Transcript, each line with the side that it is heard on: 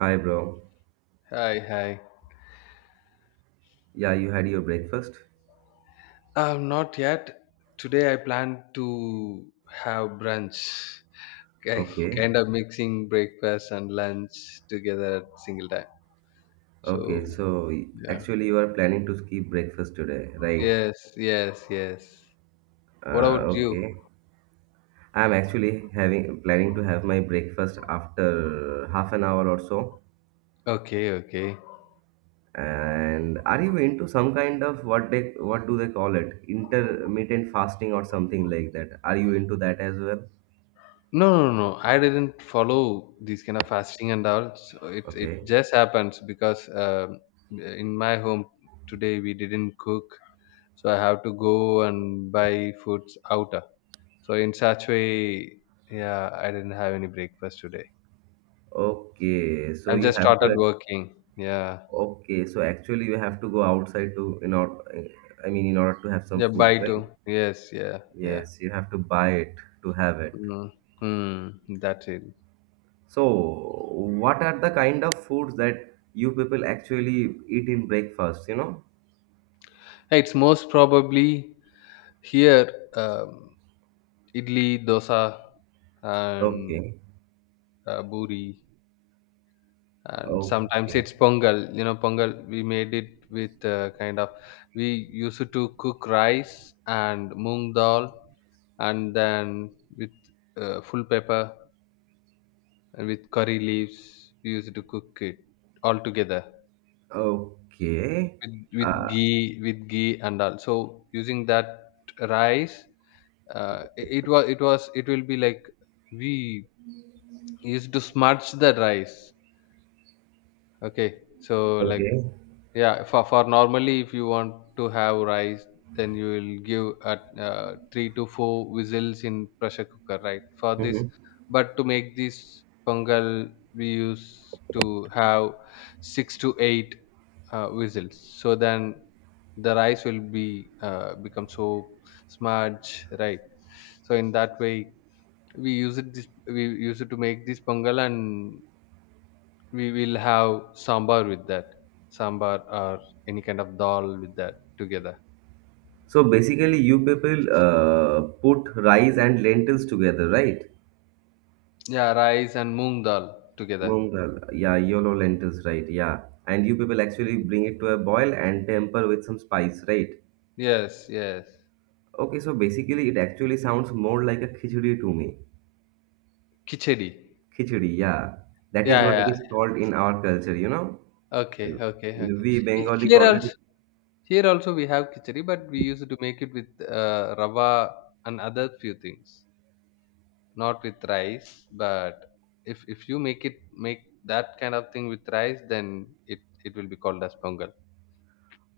right: Hi, bro.
left: Hi, hi.
right: Yeah, you had your breakfast?
left: Not yet. Today I plan to have brunch, ki-
right: Okay.
left: kind of mixing breakfast and lunch together at single time. So,
right: Okay, so
left: yeah.
right: actually, you are planning to skip breakfast today, right?
left: Yes, yes, yes. What
right: Uh,
left: about you?
right: okay. I'm actually having planning to have my breakfast after half an hour or so.
left: Okay, okay.
right: And are you into some kind of what do they call it? Intermittent fasting or something like that. Are you into that as well?
left: No, no, no. I didn't follow these kind of fasting and all. So it
right: Okay.
left: just happens because in my home today we didn't cook, so I have to go and buy foods out. So in such way, yeah, I didn't have any breakfast today.
right: Okay. So
left: I've
right: you
left: just
right: have
left: started
right: to
left: working, yeah.
right: Okay, so actually you have to go outside to in order, I mean, in order to have some
left: Yeah,
right: food,
left: buy too.
right: right?
left: Yes, yeah, yeah.
right: Yes, you have to buy it to have it.
left: Mm. Mm, that's it.
right: So, what are the kind of foods that you people actually eat in breakfast, you know?
left: Hey, it's most probably here, um, idli dosa and
right: Okay,
left: buri, and sometimes
right: okay,
left: it's pongal. Pongal we made it with kind of, we used to cook rice and moong dal, and then with full pepper and with curry leaves we used to cook it all together
right: okay,
left: with
right: uh,
left: ghee and all. So using that rice, it, it was it was it will be like we used to smudge the rice. Okay, so like,
right: okay.
left: yeah, for normally, if you want to have rice, then you will give at three to four whistles in pressure cooker, right? For this,
right: Hmm.
left: but to make this pongal, we used to have six to eight whistles. So then the rice will be become so smudge, right? So in that way, we use it to make this pongal, and we will have sambar with that, sambar or any kind of dal with that together.
right: So basically, you people put rice and lentils together, right?
left: Yeah, rice and moong dal together.
right: Mung dal, yeah, yellow lentils, right? Yeah, and you people actually bring it to a boil and temper with some spice, right?
left: Yes, yes.
right: Okay, so basically, it actually sounds more like a khichdi to me.
left: Khichdi.
right: Khichdi, yeah, that is what
left: Yeah, yeah.
right: it is called in our culture, you know.
left: Okay, okay, okay.
right: We Bengali
left: Here
right: call
left: also,
right: it.
left: we have khichdi, but we used to make it with rava and other few things, not with rice. But if you make that kind of thing with rice, then it it will be called as pongal.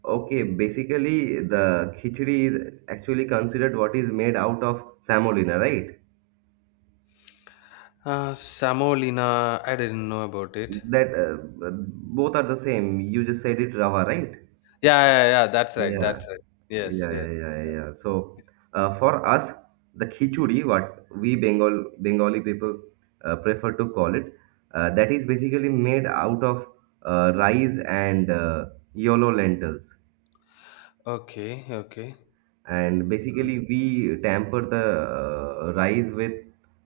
right: Okay, basically, the khichdi is actually considered what is made out of samolina, right?
left: uh, Samolina, I didn't know about it.
right: That Both are the same. You just said it, rava, right?
left: Yeah, yeah, yeah. That's right.
right: Yeah.
left: That's right.
right: Yeah,
left: Yes,
right: yeah,
left: yes.
right: yeah, yeah, yeah. So for us, the khichdi, what we Bengali people prefer to call it, that is basically made out of rice and yellow lentils.
left: Okay, okay.
right: And
left: Mm,
right: basically, we temper the rice with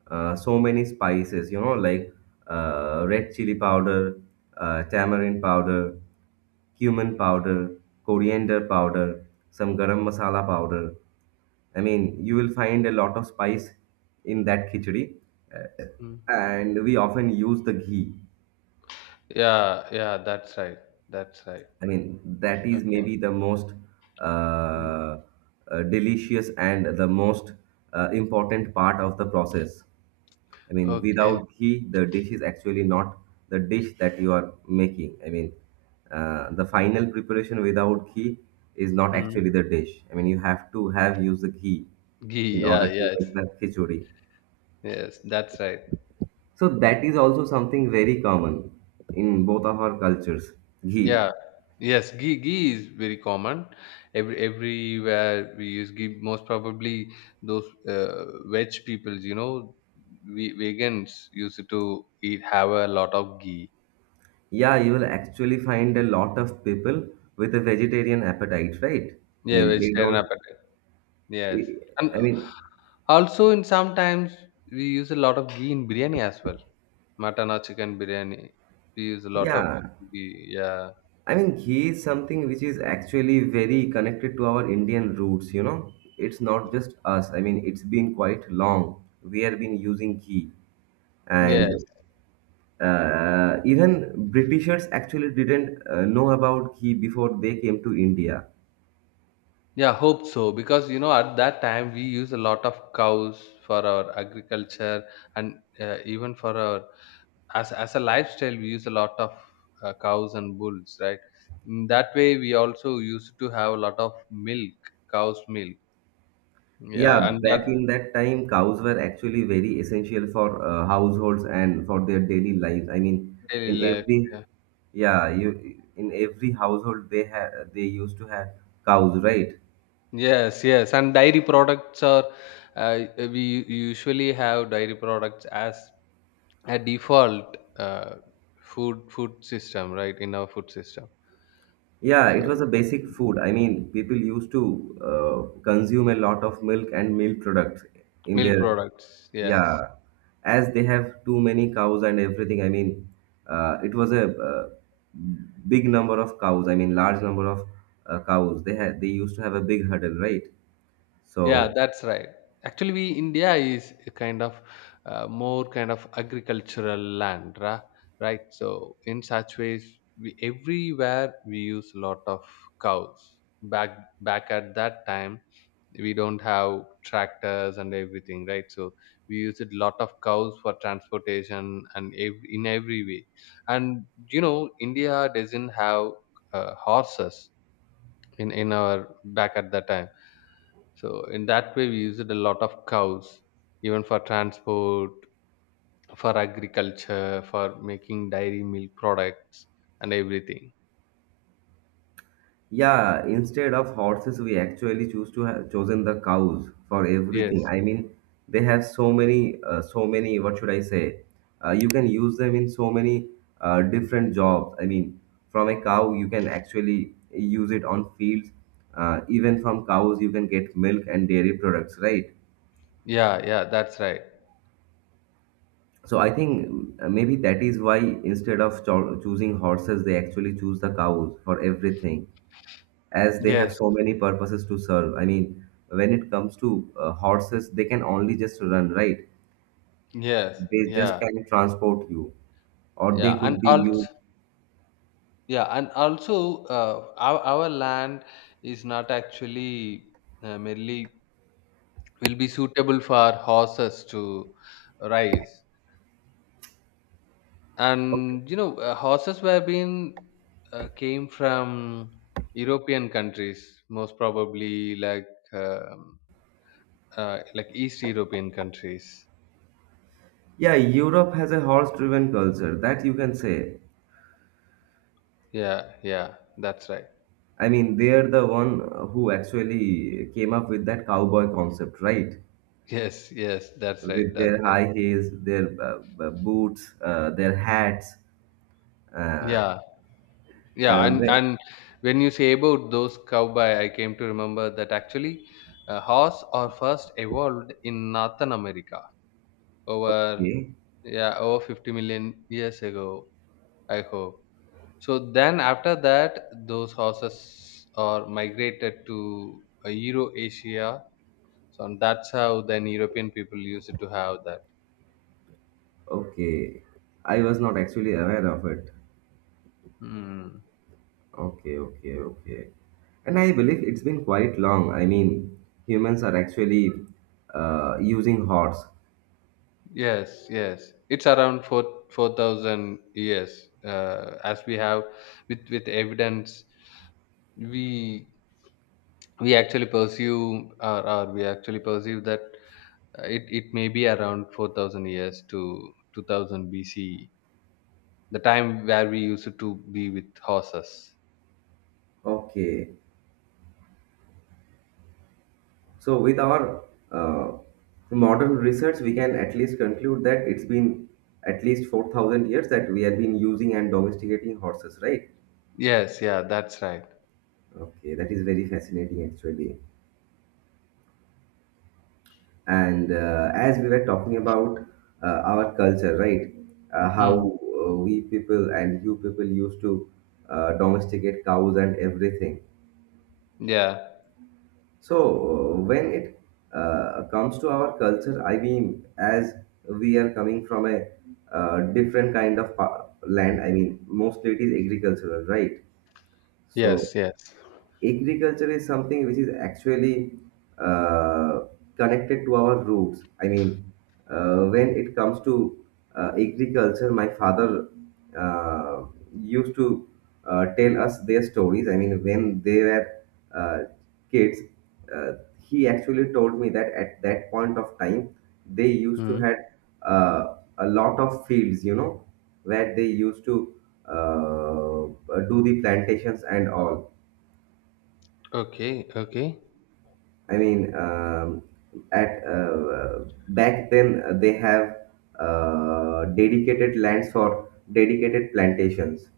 right: so many spices, you know, like red chili powder, tamarind powder, cumin powder, coriander powder, some garam masala powder. I mean, you will find a lot of spice in that khichdi, uh,
left: mm.
right: and we often use the ghee.
left: Yeah, yeah. That's right. That's right.
right: I mean, that is
left: Okay.
right: maybe the most
left: Mm.
right: uh, delicious and the most important part of the process. I mean,
left: Okay.
right: without ghee, the dish is actually not the dish that you are making. I mean, the final preparation without ghee is not
left: Mm.
right: actually the dish. I mean, you have to have used the ghee
left: Ghee.
right: in
left: Yeah.
right: order to
left: Yes.
right: make the khichdi.
left: Yes. That's right.
right: So that is also something very common in both of our cultures. Ghee.
left: Yeah. Yes. Ghee. Ghee is very common. Everywhere we use ghee. Most probably those veg peoples. You know, we vegans used to eat have a lot of ghee.
right: Yeah, you will actually find a lot of people with a vegetarian appetite, right? I
left: Yeah,
right: mean, they
left: vegetarian
right: don't.
left: appetite. Yes. And
right: I mean,
left: also in sometimes we use a lot of ghee in biryani as well. Mutton or chicken biryani. We use a lot of
right: yeah,
left: ghee. Yeah.
right: I mean, ghee is something which is actually very connected to our Indian roots, you know. It's not just us. I mean, it's been quite long. We have been using ghee.
left: Yes.
right: And even Britishers actually didn't know about ghee before they came to India.
left: Yeah, hope so. Because you know, at that time we use a lot of cows for our agriculture and even for our as a lifestyle, we use a lot of cows and bulls, right? In that way, we also used to have a lot of milk, cow's milk. Yeah,
right: Yeah,
left: and
right: back
left: that
right: in that time, cows were actually very essential for households and for their daily lives. I mean,
left: daily
right: in
left: life.
right: every
left: Yeah.
right: yeah, you in every household they used to have cows, right?
left: Yes, yes, and dairy products are, we usually have dairy products as a default food system, right? In our food system,
right: Yeah,
left: so
right: it was a basic food. I mean, people used to consume a lot of milk and milk products in
left: milk
right: their,
left: products. Yes,
right: yeah, as they have too many cows and everything. I mean, it was a big number of cows. I mean, large number of cows. They used to have a big hurdle, right?
left: yeah,
right: So
left: that's right. Actually, we India is a kind of more kind of agricultural land, right? So in such ways, we everywhere we use a lot of cows. Back at that time we don't have tractors and everything, right? So we used a lot of cows for transportation and in every way. And India doesn't have horses in our back at that time. So in that way we used a lot of cows, even for transport, for agriculture, for making dairy milk products and everything.
right: yeah, instead of horses, we actually choose to have chosen the cows for everything.
left: Yes.
right: I mean, they have so many, so many. What should I say? You can use them in so many different jobs. I mean, from a cow, you can actually use it on fields. Even from cows, you can get milk and dairy products, right?
left: Yeah, yeah, that's right.
right: So I think maybe that is why instead of choosing horses, they actually choose the cows for everything, as they have
left: Yes,
right: so many purposes to serve. I mean, when it comes to horses, they can only just run, right?
left: yes.
right: They just
left: Yeah,
right: can transport you, or
left: yeah,
right: they
left: and
right: could be
left: also.
right: used.
left: Yeah, and also our land is not actually merely will be suitable for horses to rise. And horses were being came from European countries, most probably um, like East European countries.
right: Yeah, Europe has a horse-driven culture that you can say.
left: Yeah, yeah, that's right.
right: I mean, they're the one who actually came up with that cowboy concept, right?
left: Yes, yes, that's right.
right: With
left: That's
right: their
left: right.
right: high heels, their boots, their hats. Uh,
left: Yeah. Yeah,
right: uh,
left: and
right: where-
left: and when you say about those cowboy, I came to remember that actually horse are first evolved in Northern America over,
right: okay,
left: yeah, over 50 million years ago. I hope so. Then after that, those horses are migrated to Euro Asia. So and that's how then European people used to have that.
right: okay. I was not actually aware of it.
left: Hmm.
right: Okay, okay, okay. And I believe it's been quite long. I mean, humans are actually using horse.
left: Yes, yes. It's around four thousand years. As we have with evidence, we we actually pursue, or we actually perceive that it may be around 4000 years to 2000 B.C., the time where we used to be with horses.
right: Okay. So, with our uh, modern research, we can at least conclude that it's been at least 4,000 years that we have been using and domesticating horses, right?
left: Yes, yeah, that's right.
right: Okay, that is very fascinating actually. And as we were talking about our culture, right, how
left: Hmm.
right: we people and you people used to domesticate cows and everything.
left: Yeah.
right: So when it comes to our culture, I mean, as we are coming from a different kind of land, I mean mostly it is agricultural, right? So
left: Yes. Yes.
right: agriculture is something which is actually uh, connected to our roots. I mean, when it comes to agriculture, my father uh, used to tell us their stories. I mean, when they were uh, kids, uh, he actually told me that at that point of time, they used to
left: Hmm.
right: had a lot of fields, you know, where they used to do the plantations and all.
left: Okay. Okay.
right: I mean, at back then they have dedicated lands for dedicated plantations.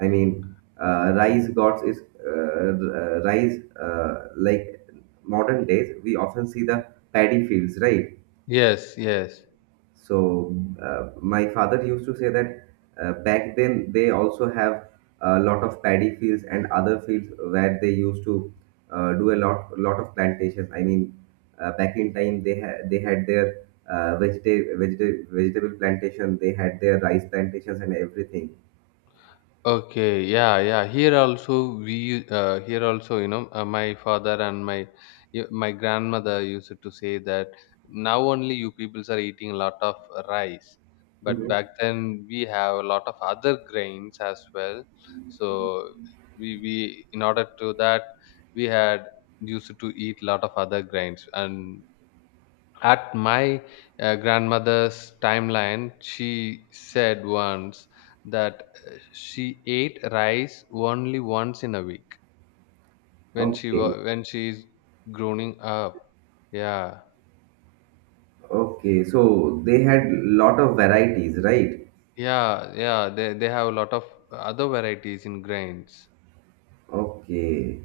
right: I mean, rice gods is r- rice like modern days. We often see the paddy fields, right?
left: Yes. Yes.
right: So my father used to say that back then they also have a lot of paddy fields and other fields where they used to do a lot lot of plantations. I mean, back in time they had their vegetable plantation, they had their rice plantations and everything.
left: Okay, yeah, yeah. Here also we here also you know my father and my grandmother used to say that now only you peoples are eating a lot of rice, but
right: Mhm.
left: back then we have a lot of other grains as well. So we in order to that we had used to eat a lot of other grains, and at my grandmother's timeline, she said once that she ate rice only once in a week
right: Okay,
left: when she is growing up. Yeah,
right: okay. So they had lot of varieties, right?
left: yeah, yeah. They have a lot of other varieties in grains.
right: Okay.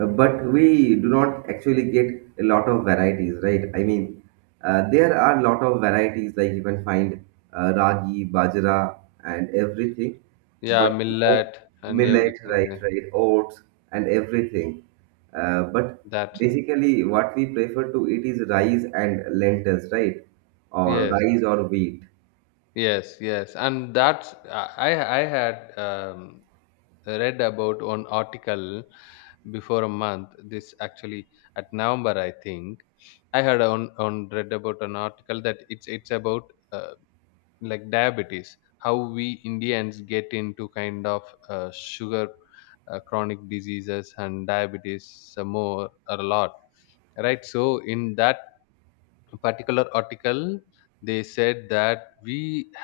right: But we do not actually get a lot of varieties, right? I mean, there are a lot of varieties like you can find ragi, bajra, and everything,
left: Yeah,
right: but no
left: millet and
right: millet,
left: everything.
right: right,
left: Yeah.
right: right, oats, and everything. But
left: That
right: basically, what we prefer to eat is rice and lentils, right, or
left: Yes,
right: rice or wheat.
left: yes, yes. And that's I had read about one article before a month, this actually at November, I think. I had on read about an article that it's about uh, like diabetes, how we Indians get into kind of sugar, chronic diseases and diabetes, some more or a lot, right? So in that particular article, they said that we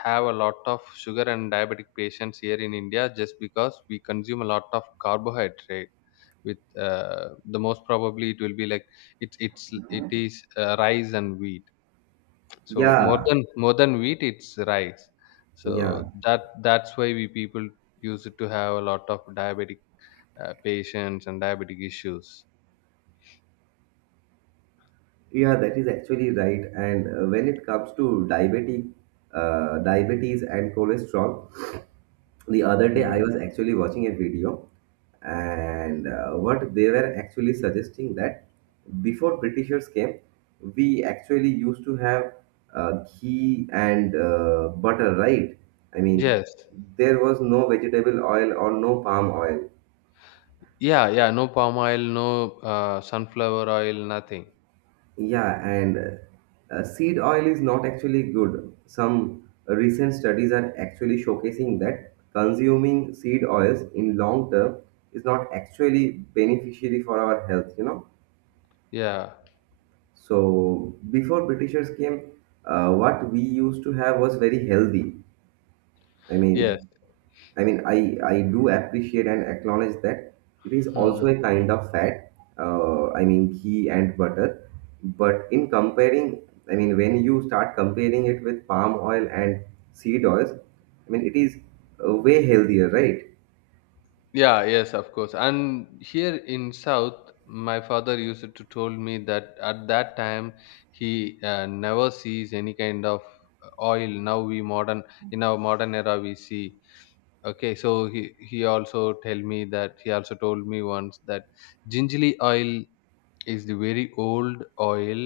left: have a lot of sugar and diabetic patients here in India just because we consume a lot of carbohydrate with the most probably it will be like it is rice and wheat. So more
right: Yeah,
left: than more than wheat, it's rice. So
right: yeah.
left: that's why we people use it to have a lot of diabetic patients and diabetic issues.
right: Yeah, that is actually right. And when it comes to diabetic, diabetes and cholesterol, the other day I
left: Mm.
right: was actually watching a video, and what they were actually suggesting that before Britishers came, we actually used to have uh, ghee and butter, right? I mean,
left: Yes.
right: there was no vegetable oil or no palm oil.
left: Yeah, yeah, no palm oil, no sunflower oil, nothing.
right: Yeah, and seed oil is not actually good. Some recent studies are actually showcasing that consuming seed oils in long term is not actually beneficiary for our health, you know.
left: Yeah,
right: So before Britishers came, what we used to have was very healthy. I
left: yes.
right: mean, I mean, I do appreciate and acknowledge that it is also
left: Hmm.
right: a kind of fat, I mean, ghee and butter. But in comparing, I mean, when you start comparing it with palm oil and seed oils, I mean, it is way healthier, right?
left: Yeah, yes, of course. And here in South, my father used to told me that at that time he never sees any kind of oil. Now we modern in our modern era we see. Okay, so he also told me once that gingerly oil is the very old oil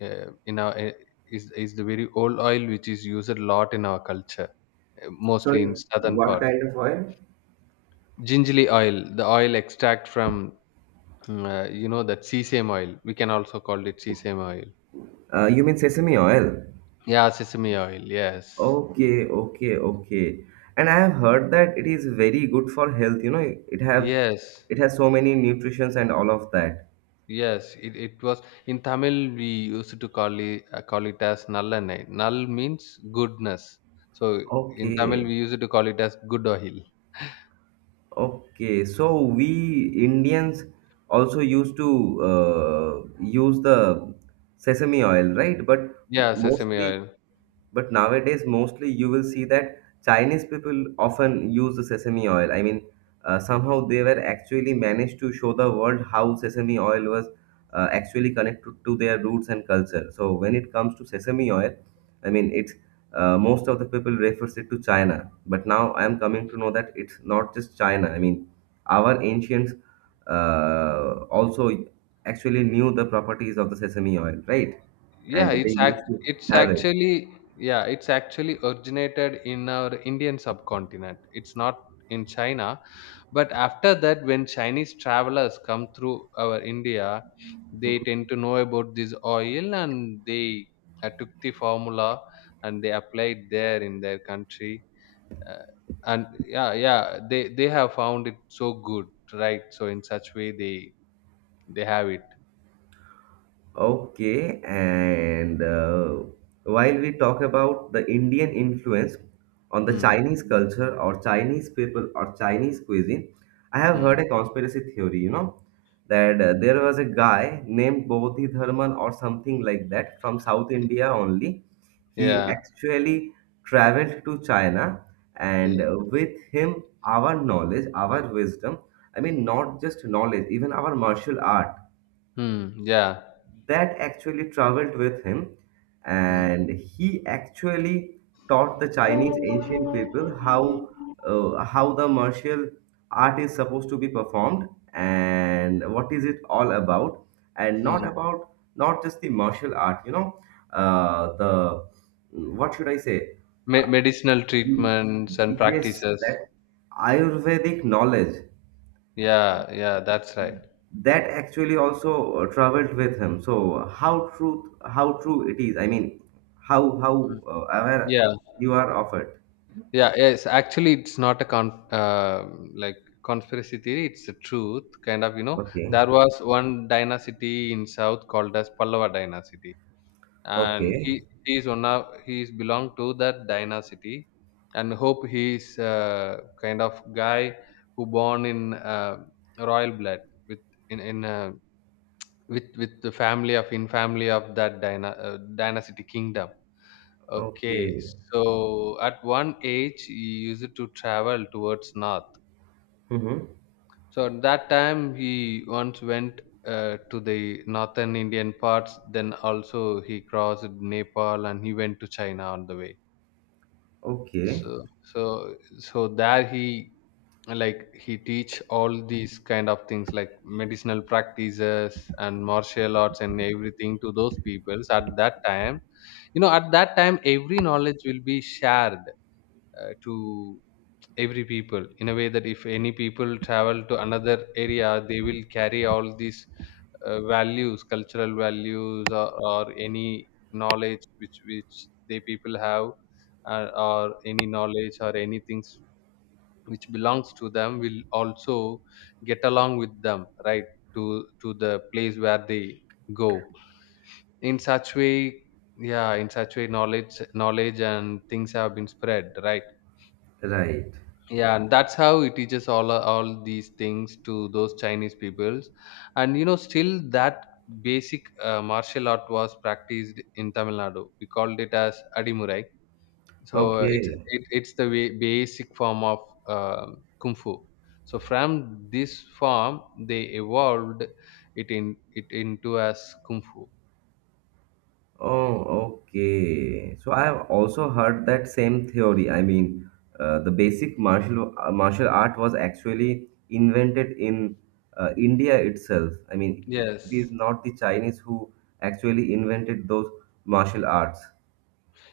left: in our eh, is the very old oil which is used a lot in our culture, mostly
right: Sorry,
left: in southern
right: what
left: part.
right: kind of oil?
left: Gingerly oil, the oil extract from you know, that sesame oil. We can also call it sesame oil.
right: You mean sesame oil?
left: Yeah, sesame oil. Yes,
right: Okay, okay, okay. And I have heard that it is very good for health, you know, it have
left: yes,
right: it has so many nutrients and all of that.
left: yes. It was in Tamil we used to call it as nallanai. Null means goodness. So in Tamil
right: Okay,
left: we used to call it as good oil.
right: okay, so we Indians also used to use the sesame oil, right? But
left: Yeah, sesame
right: mostly,
left: oil.
right: but nowadays, mostly you will see that Chinese people often use the sesame oil. I mean, somehow they were actually managed to show the world how sesame oil was actually connected to their roots and culture. So when it comes to sesame oil, I mean, it's most of the people refers it to China. But now I am coming to know that it's not just China. I mean, our ancients also actually knew the properties of the sesame oil, right?
left: Yeah,
right: And they
left: it's act
right: used to
left: it's
right: have it.
left: actually yeah, it's actually originated in our Indian subcontinent. It's not in China, but after that, when Chinese travelers come through our India, they tend to know about this oil and they took the formula and they applied there in their country. Uh, and yeah, yeah, they have found it so good, right? So in such way, they have it.
right: Okay, and while we talk about the Indian influence on the
left: Hmm.
right: Chinese culture or Chinese people or Chinese cuisine, I have
left: Hmm.
right: heard a conspiracy theory, you know, that there was a guy named Bodhi Dharman or something like that from South India only. He
left: Yeah.
right: actually traveled to China, and
left: Yeah.
right: with him, our knowledge, our wisdom, I mean, not just knowledge, even our martial art
left: Hmm. Yeah.
right: that actually traveled with him
left: Hmm.
right: and he actually taught the Chinese ancient people
left: Hmm.
right: how the martial art is supposed to be performed and what is it all about and not about not just the martial art, you know, the what should I say
left: Medicinal
right: Mm,
left: treatments and
right: yes
left: practices.
right: that ayurvedic knowledge
left: Yeah, yeah, that's right.
right: that actually also traveled with him. So how truth how true it is, I mean, how
left: Mm.
right: aware
left: Yeah,
right: you are of it.
left: yeah, yes. Actually, it's not a like conspiracy theory. It's the truth, kind of. You know,
right: Okay,
left: there was one dynasty in south called as Pallava dynasty, and he
right: okay,
left: he is one of he is belonged to that dynasty, and hope he is kind of guy who born in royal blood with in in uh, with the family of that dynasty kingdom. Okay.
right: okay.
left: So at one age he used to travel towards north.
right: Mm-hmm.
left: So at that time he once went to the northern Indian parts. Then also he crossed Nepal and he went to China on the way. so
right: Okay,
left: so so there, he like he teach all these kind of things like medicinal practices and martial arts and everything to those peoples at that time. You know, at that time every knowledge will be shared to every people, in a way that if any people travel to another area, they will carry all these values cultural values or any knowledge which they people have, or any knowledge or any things which belongs to them will also get along with them, right, to the place where they go. In such way, yeah, in such way knowledge and things have been spread, right?
right: right,
left: Yeah, and that's how he teaches all these things to those Chinese peoples. And still that basic martial art was practiced in Tamil Nadu. We called it as adimurai. So it's
right: okay.
left: it's the way, basic form of uh, kung fu. So from this form they evolved it in it into as kung fu.
right: Oh, okay. So I have also heard that same theory. I mean, the basic martial art was actually invented in India itself. I mean, it is
left: Yes.
right: not the Chinese who actually invented those martial arts.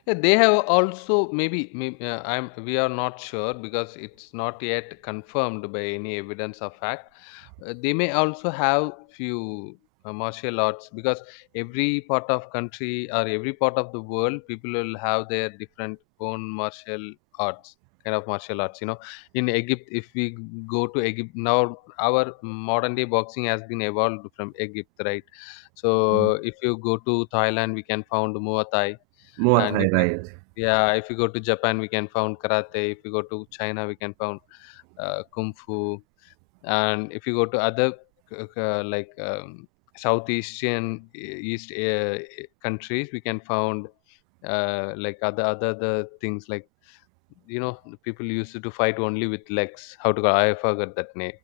left: Yeah, they have also maybe I'm we are not sure, because it's not yet confirmed by any evidence or fact. They may also have few martial arts, because every part of country or every part of the world people will have their different own martial arts, kind of martial arts. In egypt If we go to Egypt now, our modern day boxing has been evolved from Egypt, right? So if you go to Thailand, we can found muay thai.
right: Muay
left: and
right: Thai,
left: if you
right: right?
left: yeah, if you go to Japan, we can found karate. If you go to China, we can found kung fu. And if you go to other like, South Asian East countries, we can found like other things, like. The people used to fight only with legs. How to call, I forgot that name.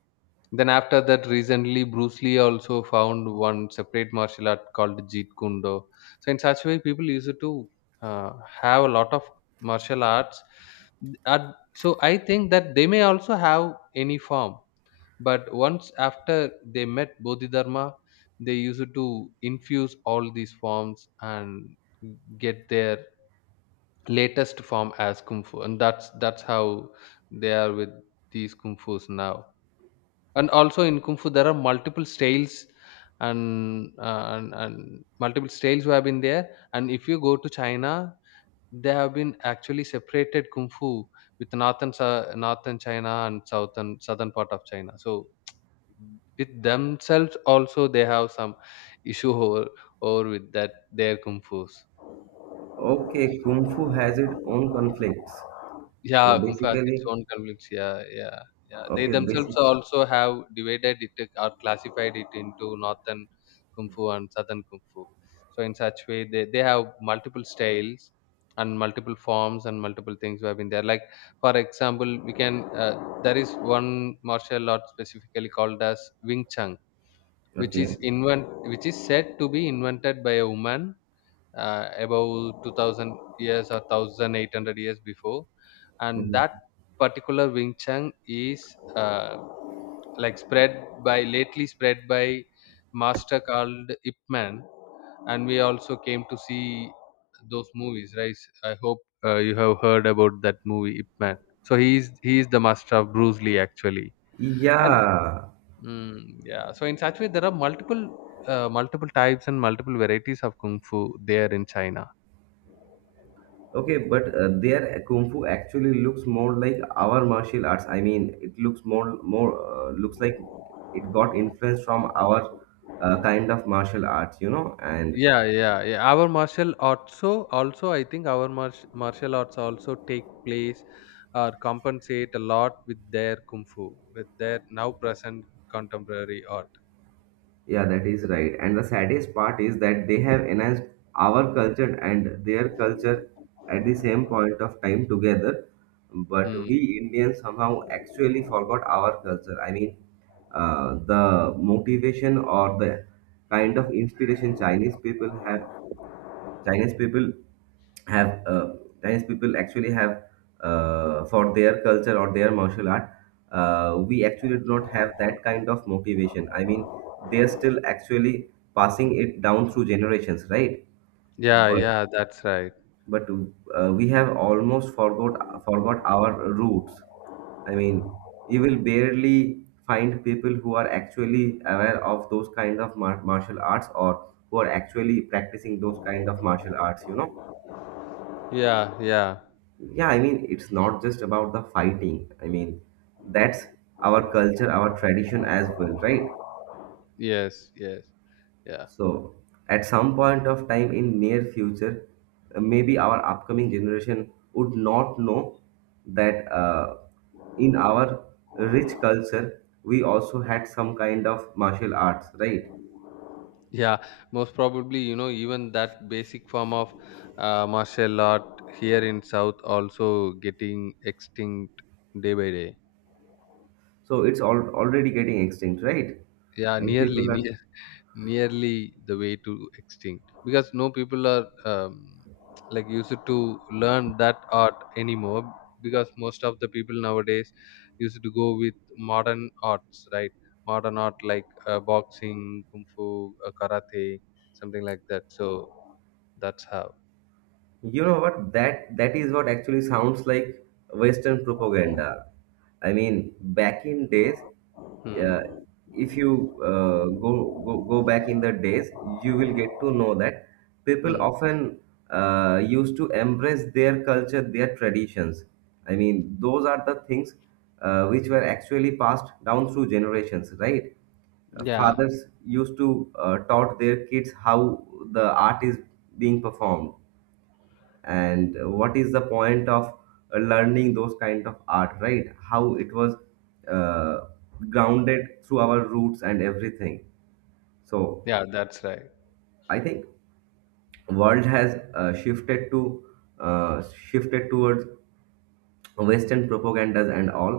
left: Then after that, recently Bruce Lee also found one separate martial art called Jeet Kune Do. So in such way, people used to uh, have a lot of martial arts. So I think that they may also have any form, but once after they met Bodhidharma, they used to infuse all these forms and get their latest form as kung fu, and that's how they are with these kung fu's now. And also in kung fu, there are multiple styles, and and multiple styles who have been there. And if you go to China, they have been actually separated kung fu with northern northern China and southern part of China. So with themselves also they have some issue over or with that their kung fu.
right: Okay, Kung Fu has its own conflicts. So
left: Yeah, Kumbh has its
right: basically,
left: own conflicts. Yeah, yeah, yeah. They
right: okay,
left: themselves
right: basic,
left: also have divided it or classified it into northern kung fu and southern kung fu. So in such way, they have multiple styles and multiple forms and multiple things have been there. Like, for example, we can there is one martial art specifically called as Wing Chun, which is
right: okay.
left: invent which is said to be invented by a woman about 2000 years or 1800 years before. And that
right: Mhm.
left: particular Wing Chun is like, spread by lately spread by master called Ip Man. And we also came to see those movies, right? I hope you have heard about that movie Ip Man. So he is the master of Bruce Lee, actually. And
right: Yeah,
left: mm, yeah, so in such way there are multiple types and multiple varieties of kung fu there in China.
right: okay, but their kung fu actually looks more like our martial arts. I mean, it looks more looks like it got influence from our kind of martial arts. And
left: Yeah, yeah, yeah. Our martial also, I think our martial arts also take place or compensate a lot with their kung fu, with their now present contemporary art.
right: yeah, that is right. And the saddest part is that they have enhanced our culture and their culture at the same point of time together. But
left: Hmm.
right: we Indians somehow actually forgot our culture. I mean, the motivation or the kind of inspiration Chinese people have uh, Chinese people actually have for their culture or their martial art. We actually do not have that kind of motivation. I mean, they're still actually passing it down through generations, right?
left: Yeah,
right: But
left: yeah, that's right.
right: but we have almost forgot our roots. I mean, you will barely find people who are actually aware of those kind of martial arts or who are actually practicing those kind of martial arts, you know.
left: Yeah, yeah.
right: Yeah, I mean, it's not just about the fighting. I mean, that's our culture, our tradition as well, right?
left: Yes, yes. Yeah.
right: So, at some point of time in near future, maybe our upcoming generation would not know that in our rich culture, we also had some kind of martial arts, right?
left: Yeah, most probably, even that basic form of martial art here in South also getting extinct day by day.
right: So it's all already getting extinct, right?
left: Yeah,
right: And
left: nearly,
right: people are—
left: near, nearly the way to extinct, because no people are like, used to learn that art anymore, because most of the people nowadays used to go with modern arts, right? Modern art like boxing, kung fu, karate, something like that. So that's how.
right: you know what? That is what actually sounds like Western propaganda. I mean, back in days,
left: Hmm.
right: uh, if you go back in the days, you will get to know that people
left: Hmm.
right: often used to embrace their culture, their traditions. I mean, those are the things which were actually passed down through generations, right? uh,
left: Yeah,
right: fathers used to taught their kids how the art is being performed and what is the point of learning those kind of art, right? How it was uh, grounded through our roots and everything. So
left: yeah, that's right.
right: I think world has shifted towards western propagandas and all.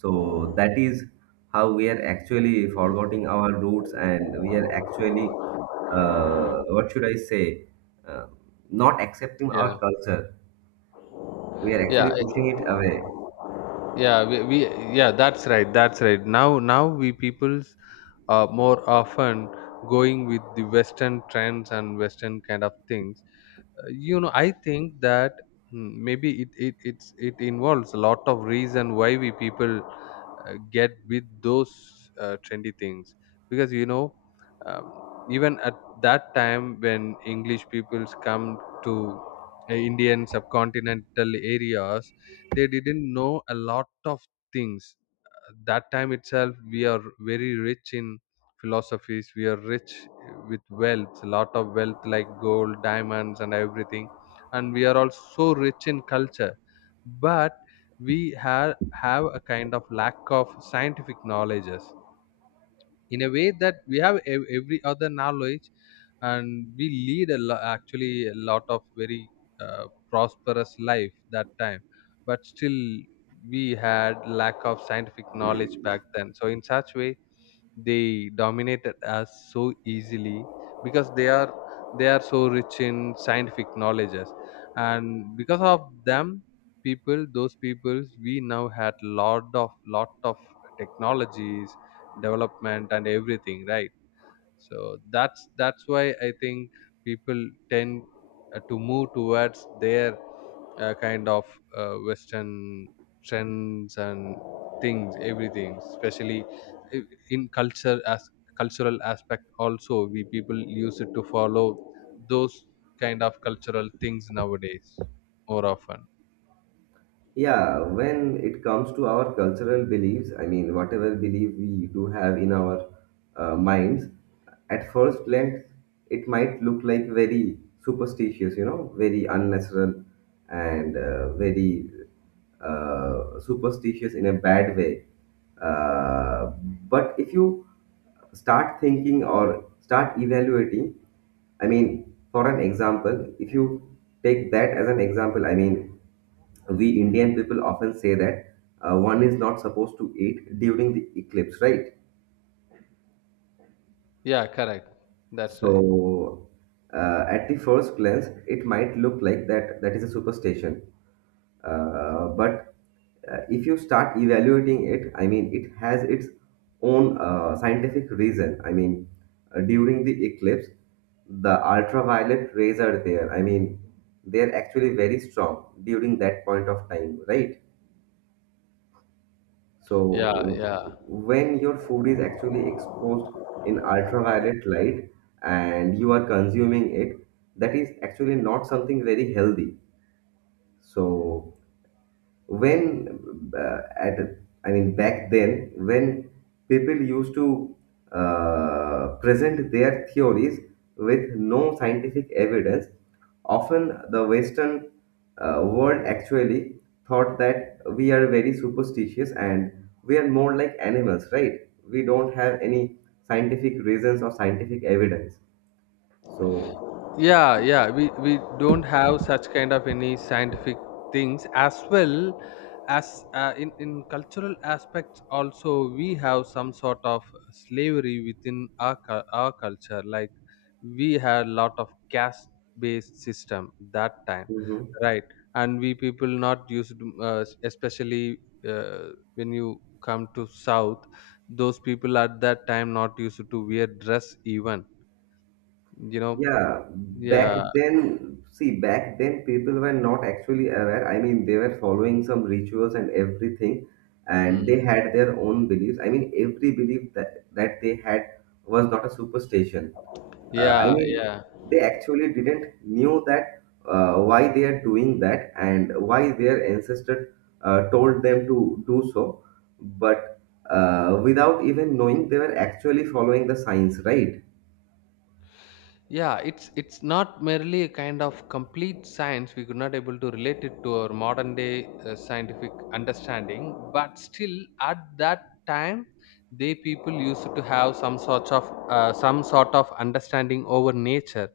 right: So that is how we are actually forgetting our roots, and we are actually— what should I say uh, not accepting
left: Yeah,
right: our culture. We are
left: yeah,
right: actually pushing it away.
left: yeah. We Yeah, that's right, that's right. Now we peoples more often going with the western trends and western kind of things. I think that, maybe it involves a lot of reason why we people get with those trendy things. Because um, even at that time when English peoples come to Indian subcontinental areas, they didn't know a lot of things. That time itself, we are very rich in philosophies. We are rich with wealth, a lot of wealth, like gold, diamonds, and everything. And we are also rich in culture. But we have a kind of lack of scientific knowledges, in a way that we have every other knowledge, and we lead actually a lot of very prosperous life that time. But still we had lack of scientific knowledge back then. So in such way, they dominated us so easily, because they are so rich in scientific knowledges. And because of them, people those peoples, we now had lot of technologies, development, and everything, right? So that's why I think people tend to move towards their kind of western trends and things, everything, especially i- in culture. As cultural aspect also, we people use it to follow those kind of cultural things nowadays more often.
right: Yeah, when it comes to our cultural beliefs, I mean, whatever belief we do have in our minds, at first glance, it might look like very superstitious, you know, very unnatural and very superstitious in a bad way. Uh, but if you start thinking or start evaluating, I mean, for an example, if you take that as an example, I mean, we Indian people often say that one is not supposed to eat during the eclipse, right?
left: Yeah, correct. That's right.
right: So at the first glance, it might look like that that is a superstition. But if you start evaluating it, I mean, it has its own scientific reason. I mean, during the eclipse, the ultraviolet rays are there. I mean, they are actually very strong during that point of time, right?
left: Yeah,
right: So
left: yeah,
right: when your food is actually exposed in ultraviolet light and you are consuming it, that is actually not something very healthy. So when at I mean back then when people used to present their theories with no scientific evidence, often the western world actually thought that we are very superstitious and we are more like animals, right? We don't have any scientific reasons or scientific evidence. So
left: yeah. Yeah, we don't have such kind of any scientific things as well, as in cultural aspects also, we have some sort of slavery within our our culture, like, we had a lot of caste based system that time,
right: mhm.
left: right? And we people not used especially uh, when you come to south, those people at that time not used to wear dress even you know
right: Yeah, back
left: yeah.
right: then, see, back then people were not actually aware. I mean, they were following some rituals and everything, and
left: Hmm.
right: they had their own beliefs. I mean, every belief that they had was not a superstition. I
left: Yeah,
right: mean,
left: yeah,
right: they actually didn't knew that why they are doing that and why their ancestor told them to do so. But without even knowing, they were actually following the signs, right?
left: yeah, it's not merely a kind of complete science, we could not able to relate it to our modern day scientific understanding, but still at that time they people used to have some sort of understanding over nature.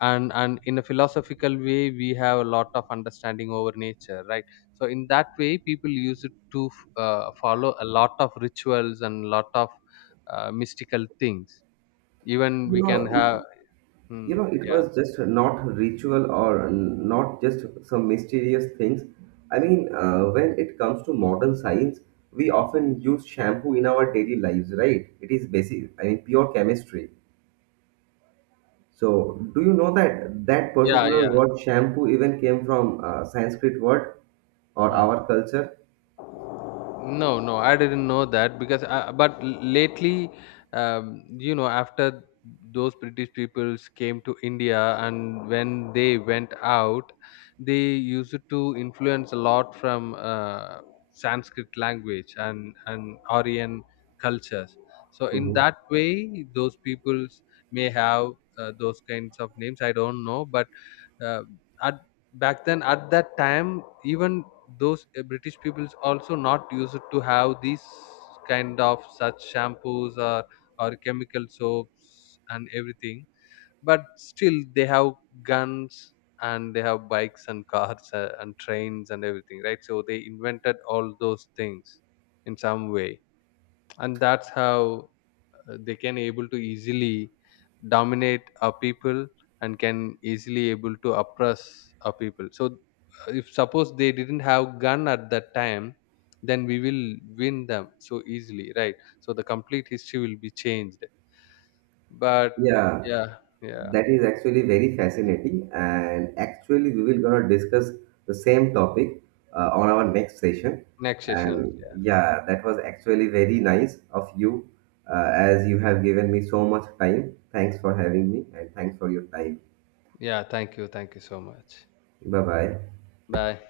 left: And in a philosophical way, we have a lot of understanding over nature, right? So in that way, people used to follow a lot of rituals and lot of mystical things, even
right: You
left: we can
right: know, it
left: have.
right: You
left: Hmm,
right: know, it
left: yeah.
right: was just not ritual or not just some mysterious things. I mean, when it comes to modern science, we often use shampoo in our daily lives, right? It is basic, I mean, pure chemistry. So, do you know that that
left: Yeah,
right: particular
left: yeah.
right: word shampoo even came from Sanskrit word or
left: Hmm.
right: our culture?
left: No, no, I didn't know that, but lately, after those British peoples came to India and when they went out, they used to influence a lot from Sanskrit language and Aryan cultures. So in
right: Mhm.
left: that way, those peoples may have those kinds of names. I don't know, but uh, at back then at that time, even those British peoples also not used to have these kind of such shampoos or chemical soaps and everything. But still they have guns, and they have bikes and cars and trains and everything, right? So they invented all those things in some way, and that's how they can able to easily dominate a people and can easily able to oppress a people. So if suppose they didn't have gun at that time, then we will win them so easily, right? So the complete history will be changed, but.
right: Yeah,
left: Yeah, yeah.
right: that is actually very fascinating, and actually we will gonna discuss the same topic on our next session.
left: Next session,
right: And
left: yeah.
right: yeah, that was actually very nice of you, as you have given me so much time. Thanks for having me, and thanks for your time.
left: Yeah, thank you, thank you so much.
right: Bye bye.
left: Bye.